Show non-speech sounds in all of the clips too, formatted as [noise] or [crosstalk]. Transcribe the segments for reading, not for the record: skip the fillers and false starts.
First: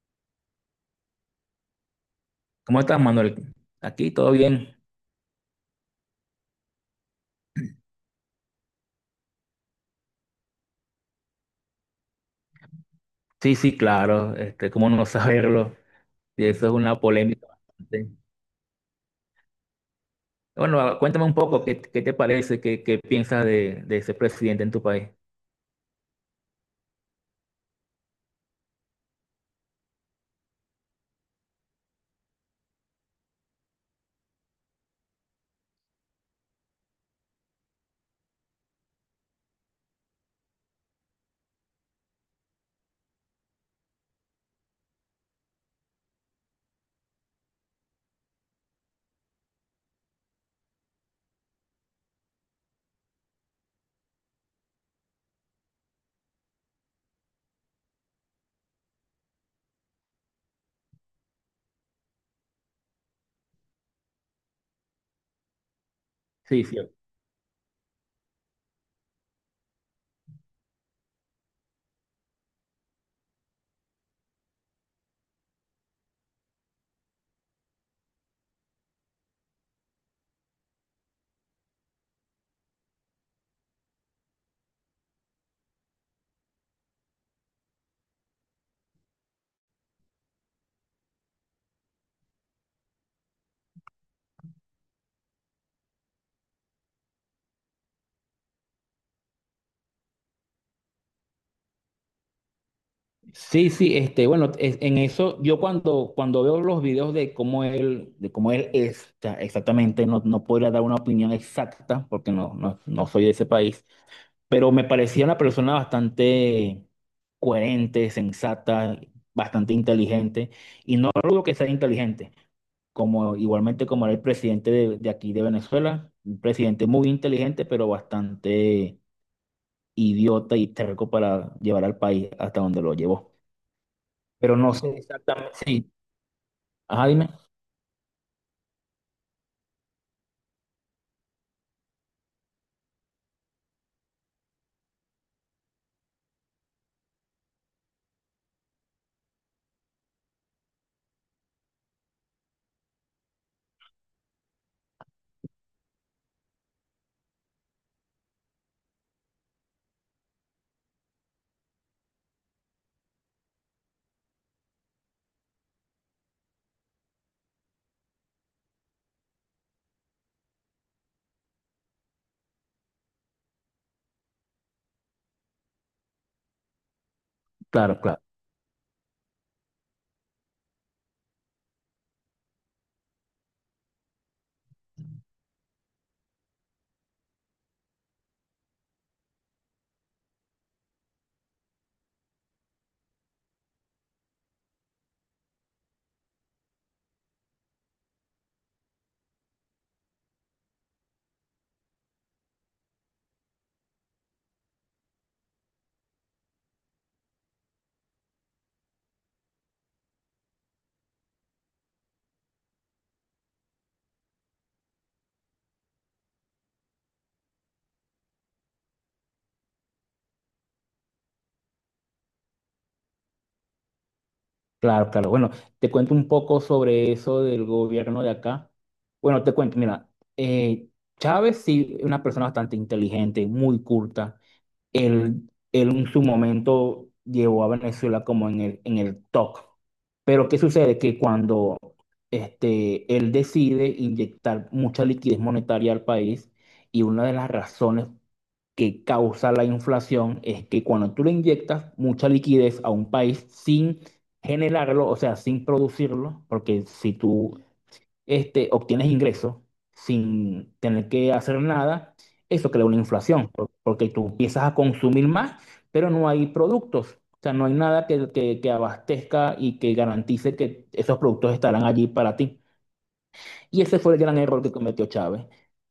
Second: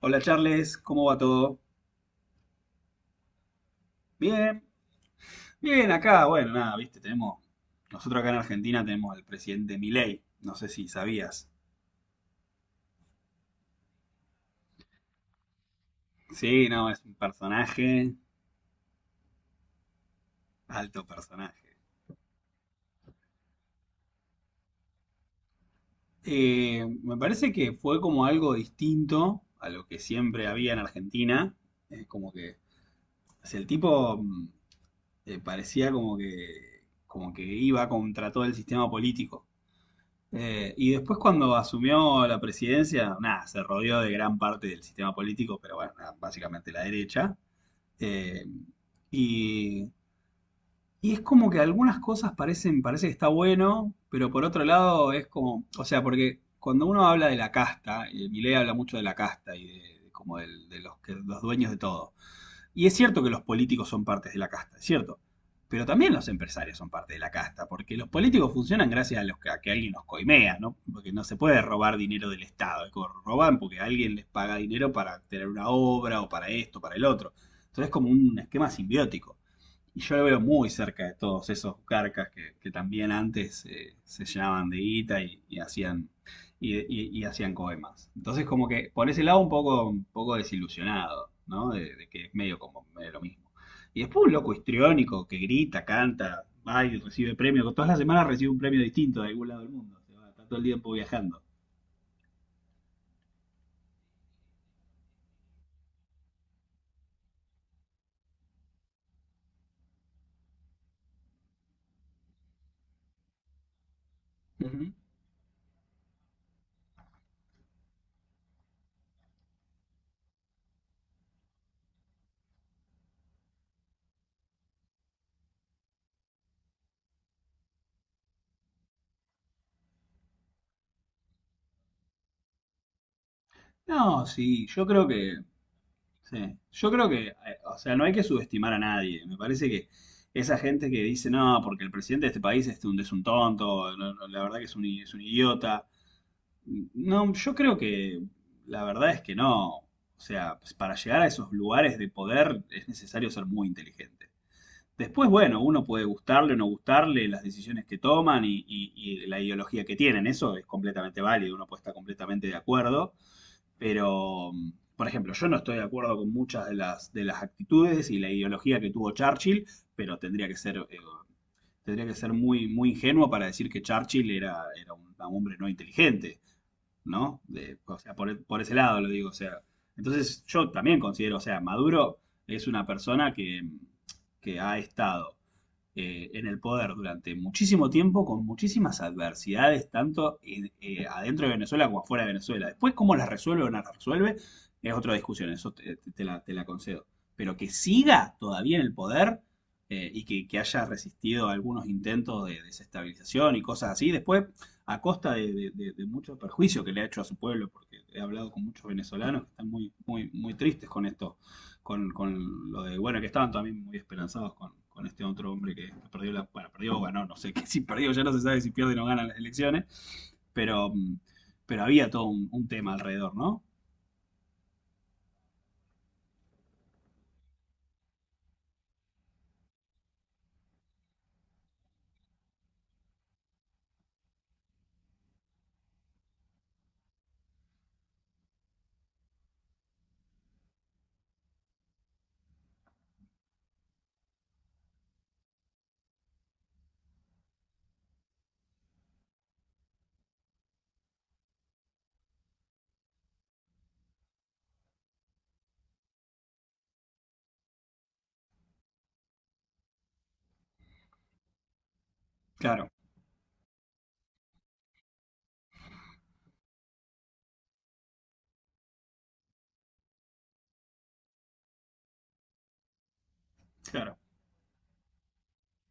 Hola Charles, ¿cómo va todo? ¿Cómo estás, Manuel? Aquí todo Bien, bien. bien, acá, bueno, nada, viste, nosotros acá en Argentina tenemos al presidente Milei, no sé si sabías. Sí, sí, claro. Este, cómo no saberlo. Y eso Sí, es no, una es un polémica bastante. personaje, Bueno, alto cuéntame un poco personaje. Qué te parece, qué piensas de ese presidente en tu país. Me parece que fue como algo distinto a lo que siempre había en Argentina, eh, como que, o sea, el tipo parecía como que iba contra todo el sistema político. Y después cuando asumió la presidencia, nada, se rodeó de gran parte del sistema político, pero bueno, nada, básicamente la derecha. Eh, y, y es como que algunas cosas parecen, parece que está bueno, pero por otro lado es como, o sea, porque cuando uno habla de la casta, Milei habla mucho de la casta de como de los, que, los dueños de todo. Y es cierto que los políticos son partes de la casta, es cierto. Pero también los Sí, empresarios sí. son parte de la casta, porque los políticos funcionan gracias a, los que, a que alguien los coimea, ¿no? Porque no se puede robar dinero del Estado, roban porque alguien les paga dinero para tener una obra o para esto, para el otro. Entonces es como un esquema simbiótico. Y yo lo veo muy cerca de todos esos carcas que también antes se llamaban de guita y hacían coemas. Entonces, como que por ese lado un poco desilusionado, ¿no? De que es medio como medio lo mismo. Y después un loco histriónico que grita, canta, va y recibe premio, todas las semanas recibe un premio distinto de algún lado del mundo. Se va, está todo el tiempo viajando. Sí, sí, este, bueno, en eso yo cuando veo los videos de cómo él es, o sea, exactamente, no, no podría dar una opinión exacta porque no, no, no soy de ese país, pero me Ujú. parecía una persona bastante coherente, sensata, bastante inteligente, y no dudo que sea inteligente, como igualmente como era el presidente de aquí de Venezuela, un presidente muy inteligente, pero bastante idiota y terco para llevar al país hasta donde lo llevó. No, Pero sí, no yo sé creo que exactamente, sí, sí. Yo creo ajá, que, dime, o sea, no hay que subestimar a nadie. Me parece que esa gente que dice, no, porque el presidente de este país es un tonto, no, no, la verdad que es un, es un idiota. No, yo creo que la verdad es que no. O sea, pues, para llegar a esos lugares de poder es necesario ser muy inteligente. Después, bueno, uno puede gustarle o no gustarle las decisiones que toman y y la ideología que tienen. Eso es completamente válido, uno puede estar completamente de acuerdo. Pero, por ejemplo, yo no estoy de acuerdo con muchas de las actitudes y la ideología que tuvo Churchill, pero tendría que ser muy, muy ingenuo para decir que Churchill era, era un hombre no inteligente, ¿no? De- o claro, sea, claro. Por ese lado lo digo, o sea. Entonces yo también considero, o sea, Maduro es una persona que ha estado en el poder durante muchísimo tiempo con muchísimas adversidades, tanto adentro de Venezuela como afuera de Venezuela. Después, cómo las resuelve o no las resuelve, es otra discusión, eso te, te la concedo. Pero que siga todavía en el poder y que, haya resistido algunos intentos de desestabilización y cosas así, después a costa de, mucho perjuicio que le ha hecho a su pueblo, porque he hablado con muchos venezolanos que están muy, muy, muy tristes con esto con lo de, bueno, que estaban también muy esperanzados con este otro hombre que perdió la, bueno, perdió o ganó, no sé, que [laughs] si perdió ya no se sabe si pierde o no gana las elecciones, pero, pero había todo un tema alrededor, ¿no? Claro, claro. Bueno, te cuento un poco sobre eso del gobierno de acá. Bueno, te cuento, mira, eh, Chávez sí, es una persona bastante inteligente, muy culta. Él en su momento llevó a Venezuela como en en el top. Pero ¿qué sucede? Que cuando este, él decide inyectar mucha liquidez monetaria al país, y una de las razones que causa la inflación es que cuando tú le inyectas mucha liquidez a un país sin generarlo, o sea, sin producirlo, porque si tú este, obtienes ingresos sin tener que hacer nada, eso crea Claro, una inflación, porque tú empiezas a consumir más, pero no hay productos. O sea, no hay nada que, que abastezca y que garantice que esos productos estarán allí para ti. Y ese fue claro. el gran error que cometió Chávez.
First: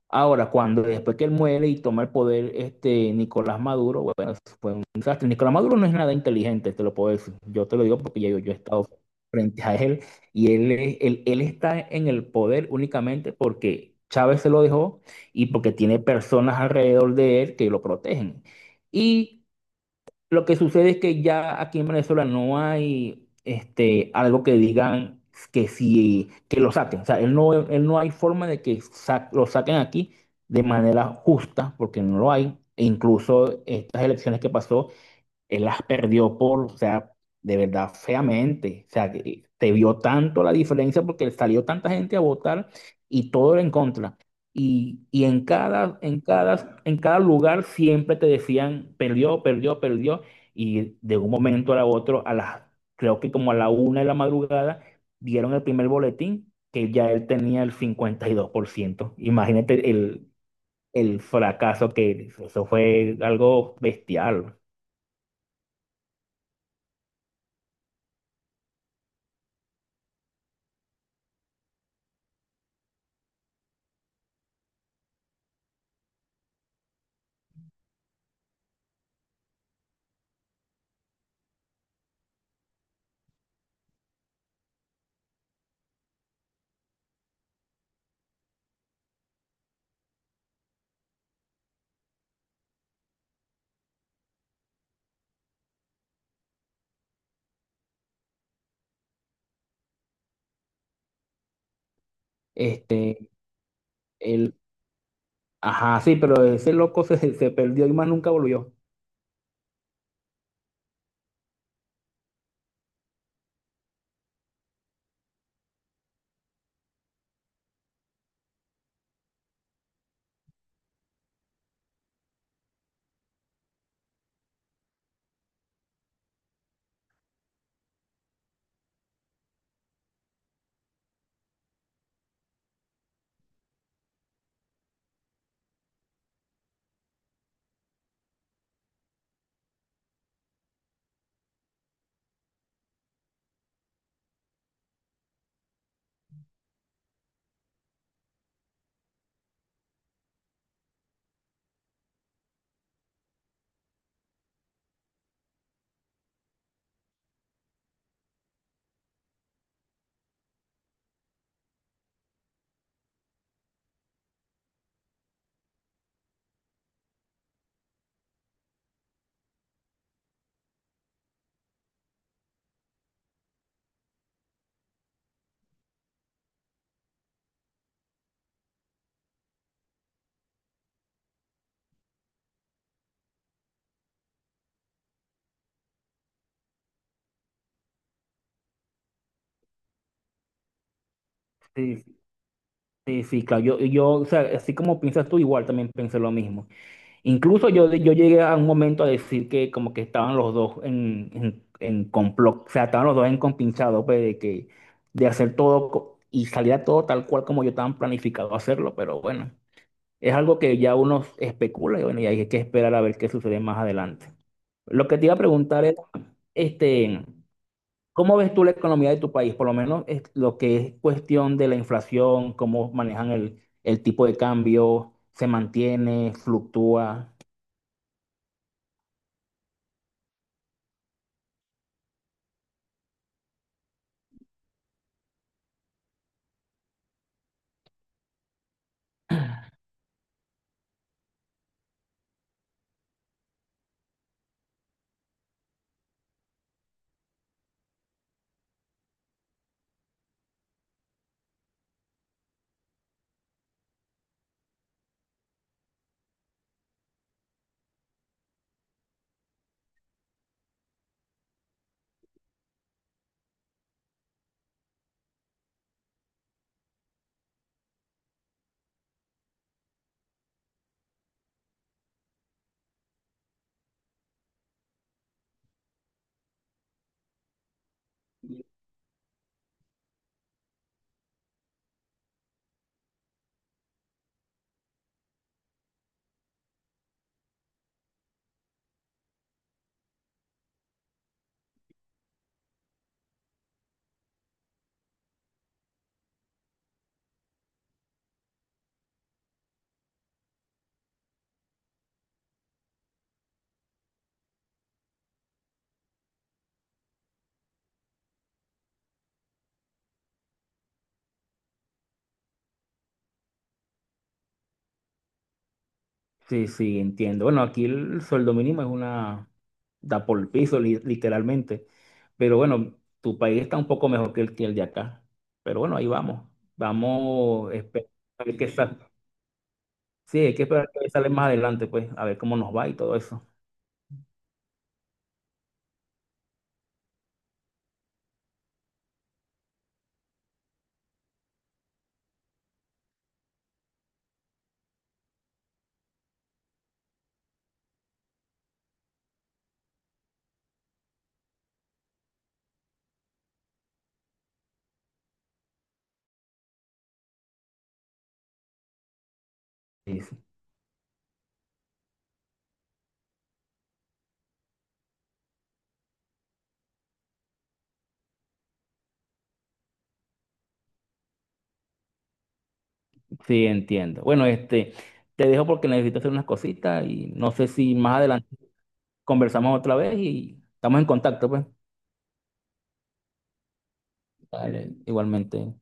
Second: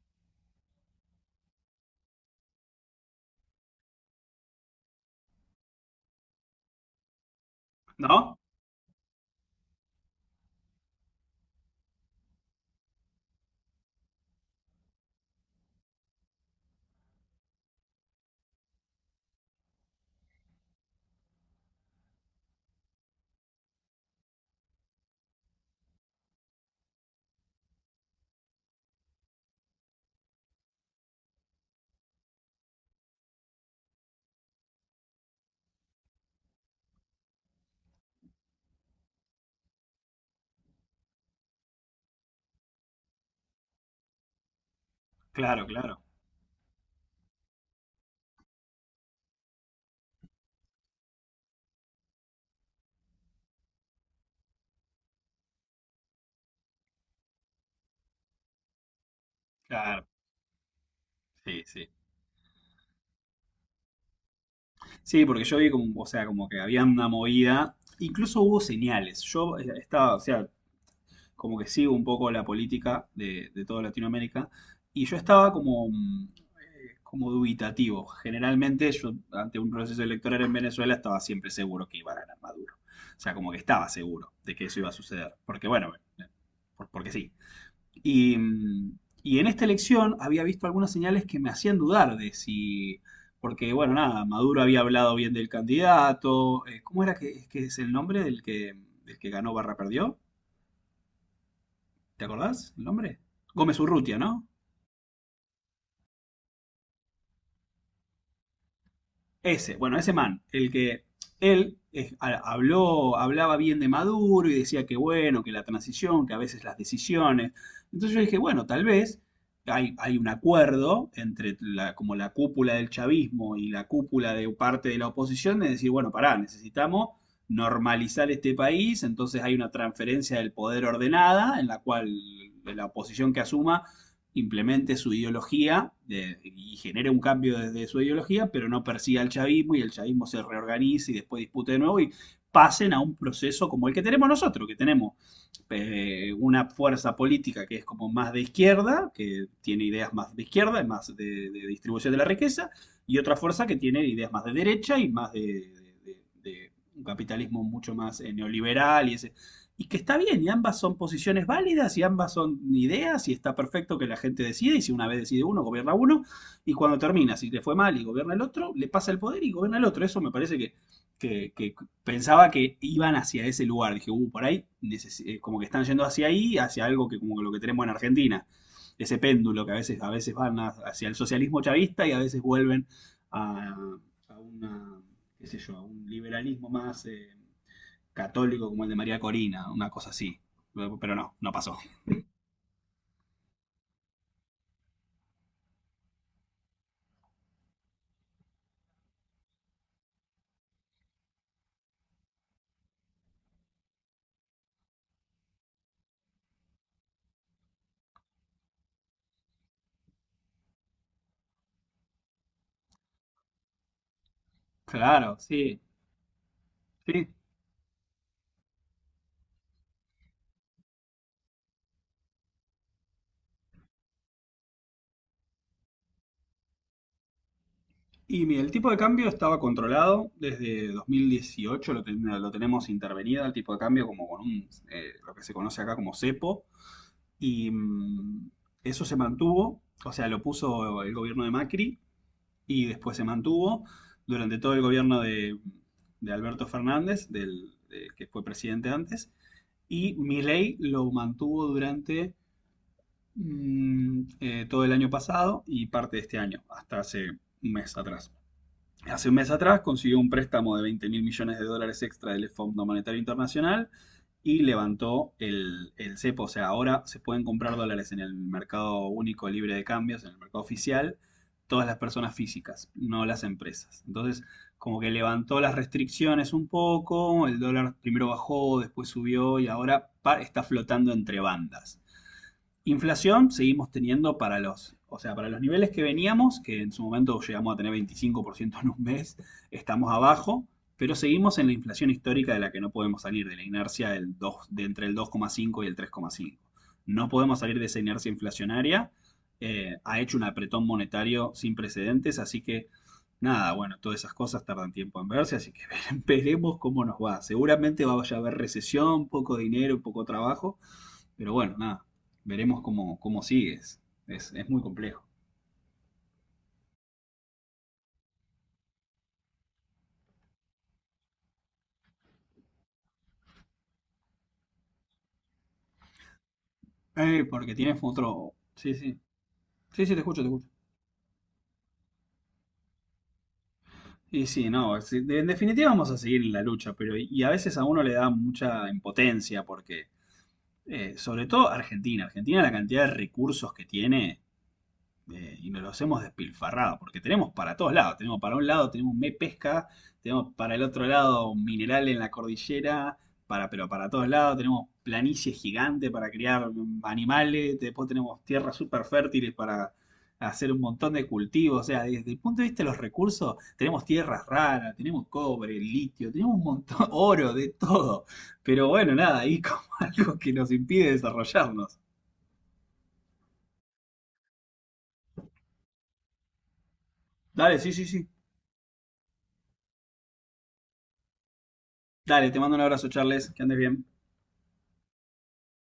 Ahora, cuando después que él muere y toma el poder este Nicolás Maduro, bueno, eso fue un desastre. Nicolás Maduro no es nada inteligente, te lo puedo decir. Yo te lo digo porque ya ¿No? Yo he estado frente a él y él, él está en el poder únicamente porque Chávez se lo dejó y porque tiene personas alrededor de él que lo protegen. Y lo que sucede es que ya aquí en Venezuela no hay este, algo que digan que sí, que lo saquen. O sea, él no hay forma de que lo saquen aquí de manera justa, porque no lo hay. E incluso estas elecciones que pasó él las perdió por, o sea, de verdad, feamente. O sea, que te vio tanto la diferencia porque salió tanta gente a votar y todo era en contra. Y en Claro, cada, claro, en cada, en cada lugar siempre te decían, perdió, perdió, perdió. Y de un momento a otro, a las, creo que como a la una de la madrugada, dieron el primer boletín que ya él tenía el 52%. Imagínate claro. El Sí, sí. fracaso que eso fue algo bestial. Sí, porque yo vi como, o sea, como que había una movida. Incluso hubo señales. Yo estaba, o sea, como que sigo un poco la política de toda Latinoamérica. Y yo estaba como, como dubitativo. Generalmente yo ante un proceso electoral en Venezuela estaba siempre seguro que iba a ganar Maduro. O sea, como que estaba seguro de que eso iba a suceder. Porque bueno, eh, porque sí. Y, mm, y en esta elección había visto algunas señales que me hacían dudar de si, porque bueno, nada, Maduro había hablado bien del candidato, ¿cómo era que es el nombre del que ganó barra perdió? ¿Te acordás el nombre? Este, Gómez Urrutia, ¿no? el, ajá, sí, pero ese loco se, se perdió y más nunca volvió. Ese, bueno, ese man, el que él hablaba bien de Maduro y decía que bueno, que la transición, que a veces las decisiones. Entonces yo dije, bueno, tal vez hay, hay un acuerdo entre la, como la cúpula del chavismo y la cúpula de parte de la oposición de decir, bueno, pará, necesitamos normalizar este país, entonces hay una transferencia del poder ordenada en la cual la oposición que asuma implemente su ideología y genere un cambio desde su ideología, pero no persiga al chavismo y el chavismo se reorganice y después dispute de nuevo y pasen a un proceso como el que tenemos nosotros, que tenemos pues, una fuerza política que es como más de izquierda, que tiene ideas más de izquierda y más de distribución de la riqueza, y otra fuerza que tiene ideas más de derecha y más de, de un capitalismo mucho más neoliberal y ese. Y que está bien, y ambas son posiciones válidas, y ambas son ideas, y está perfecto que la gente decida, y si una vez decide uno, gobierna uno, y cuando termina, si le fue mal y gobierna el otro, le pasa el poder y gobierna el otro. Eso me parece que, pensaba que iban hacia ese lugar. Dije, por ahí, como que están yendo hacia ahí, hacia algo que como lo que tenemos en Argentina. Ese péndulo que a veces van hacia el socialismo chavista y a veces vuelven a, a una, qué sé yo, a un liberalismo más católico como el de María Corina, una cosa así. Pero no, no pasó. Sí, sí, sí, claro. Yo, o sea, así como piensas tú, igual también pensé lo mismo. Incluso yo llegué a un momento a decir que como que estaban los dos en complot, o sea, estaban los dos en compinchado, pues, de que, de hacer todo y salía todo tal cual como yo estaba planificado hacerlo, pero bueno, es algo que ya uno especula y bueno, y hay que esperar a ver qué sucede más adelante. Lo que te iba a Claro, sí, preguntar es, este... sí. ¿Cómo ves tú la economía de tu país? Por lo menos es lo que es cuestión de la inflación, cómo manejan el tipo de cambio, se mantiene, fluctúa. Y mira, el tipo de cambio estaba controlado desde 2018, lo tenemos intervenido, el tipo de cambio como con un, lo que se conoce acá como cepo. Y mm, Eso se mantuvo, o sea, lo puso el gobierno de Macri y después se mantuvo durante todo el gobierno de Alberto Fernández, del, del que fue presidente antes, y Milei lo mantuvo durante todo el año pasado y parte de este año, hasta hace un mes atrás hace un mes atrás consiguió un préstamo de 20 mil millones de dólares extra del Fondo Monetario Internacional y levantó el cepo. O sea, ahora se pueden comprar dólares en el mercado único libre de cambios, en el mercado oficial, todas las personas físicas, no las empresas. Entonces, como que levantó las restricciones un poco, el dólar primero bajó, después subió y ahora está flotando entre bandas. Inflación seguimos teniendo para los, o sea, para los niveles que veníamos, que en su momento llegamos a tener 25% en un mes, estamos abajo, pero seguimos en la inflación histórica de la que no podemos salir, de la inercia del 2, de entre el 2,5 y el 3,5. No podemos salir de esa inercia inflacionaria. Ha hecho un apretón monetario sin precedentes, así que nada, bueno, todas esas cosas tardan tiempo en verse, así que [laughs] veremos cómo nos va. Seguramente vaya a haber recesión, poco dinero, poco trabajo, pero bueno, nada, veremos cómo, cómo sigues. Es muy complejo. Sí, sí, entiendo. Bueno, aquí el sueldo mínimo es una, da por el piso, literalmente. Pero bueno, tu país está un poco mejor que el de acá. Pero bueno, ahí vamos. Vamos, Porque tienes a otro... ver qué Sí, sale. sí. Sí, sí, te Sí, escucho, te hay que escucho. esperar que sale más adelante, pues, a ver cómo nos va y todo eso. Y sí, no, sí, de- en definitiva vamos a seguir en la lucha, pero y a veces a uno le da mucha impotencia porque, sobre todo Argentina, Argentina la cantidad de recursos que tiene y nos los hemos despilfarrado, porque tenemos para todos lados, tenemos para un lado, tenemos me pesca, tenemos para el otro lado un mineral en la cordillera, para, pero para todos lados, tenemos planicie gigante para criar animales, después tenemos tierras súper fértiles para Sí, sí. hacer un montón de cultivos, o sea, desde el punto de vista de los recursos, tenemos tierras raras, tenemos cobre, litio, tenemos un montón, [laughs] oro, de todo, pero bueno, nada, ahí como [laughs] algo que nos impide desarrollarnos. Sí, entiendo. Bueno, este, te dejo porque necesito hacer unas cositas y no sé Dale, sí, si sí, más sí. adelante conversamos otra vez y estamos en contacto, pues. Dale, te mando un abrazo, Charles, que andes bien. Vale, igualmente.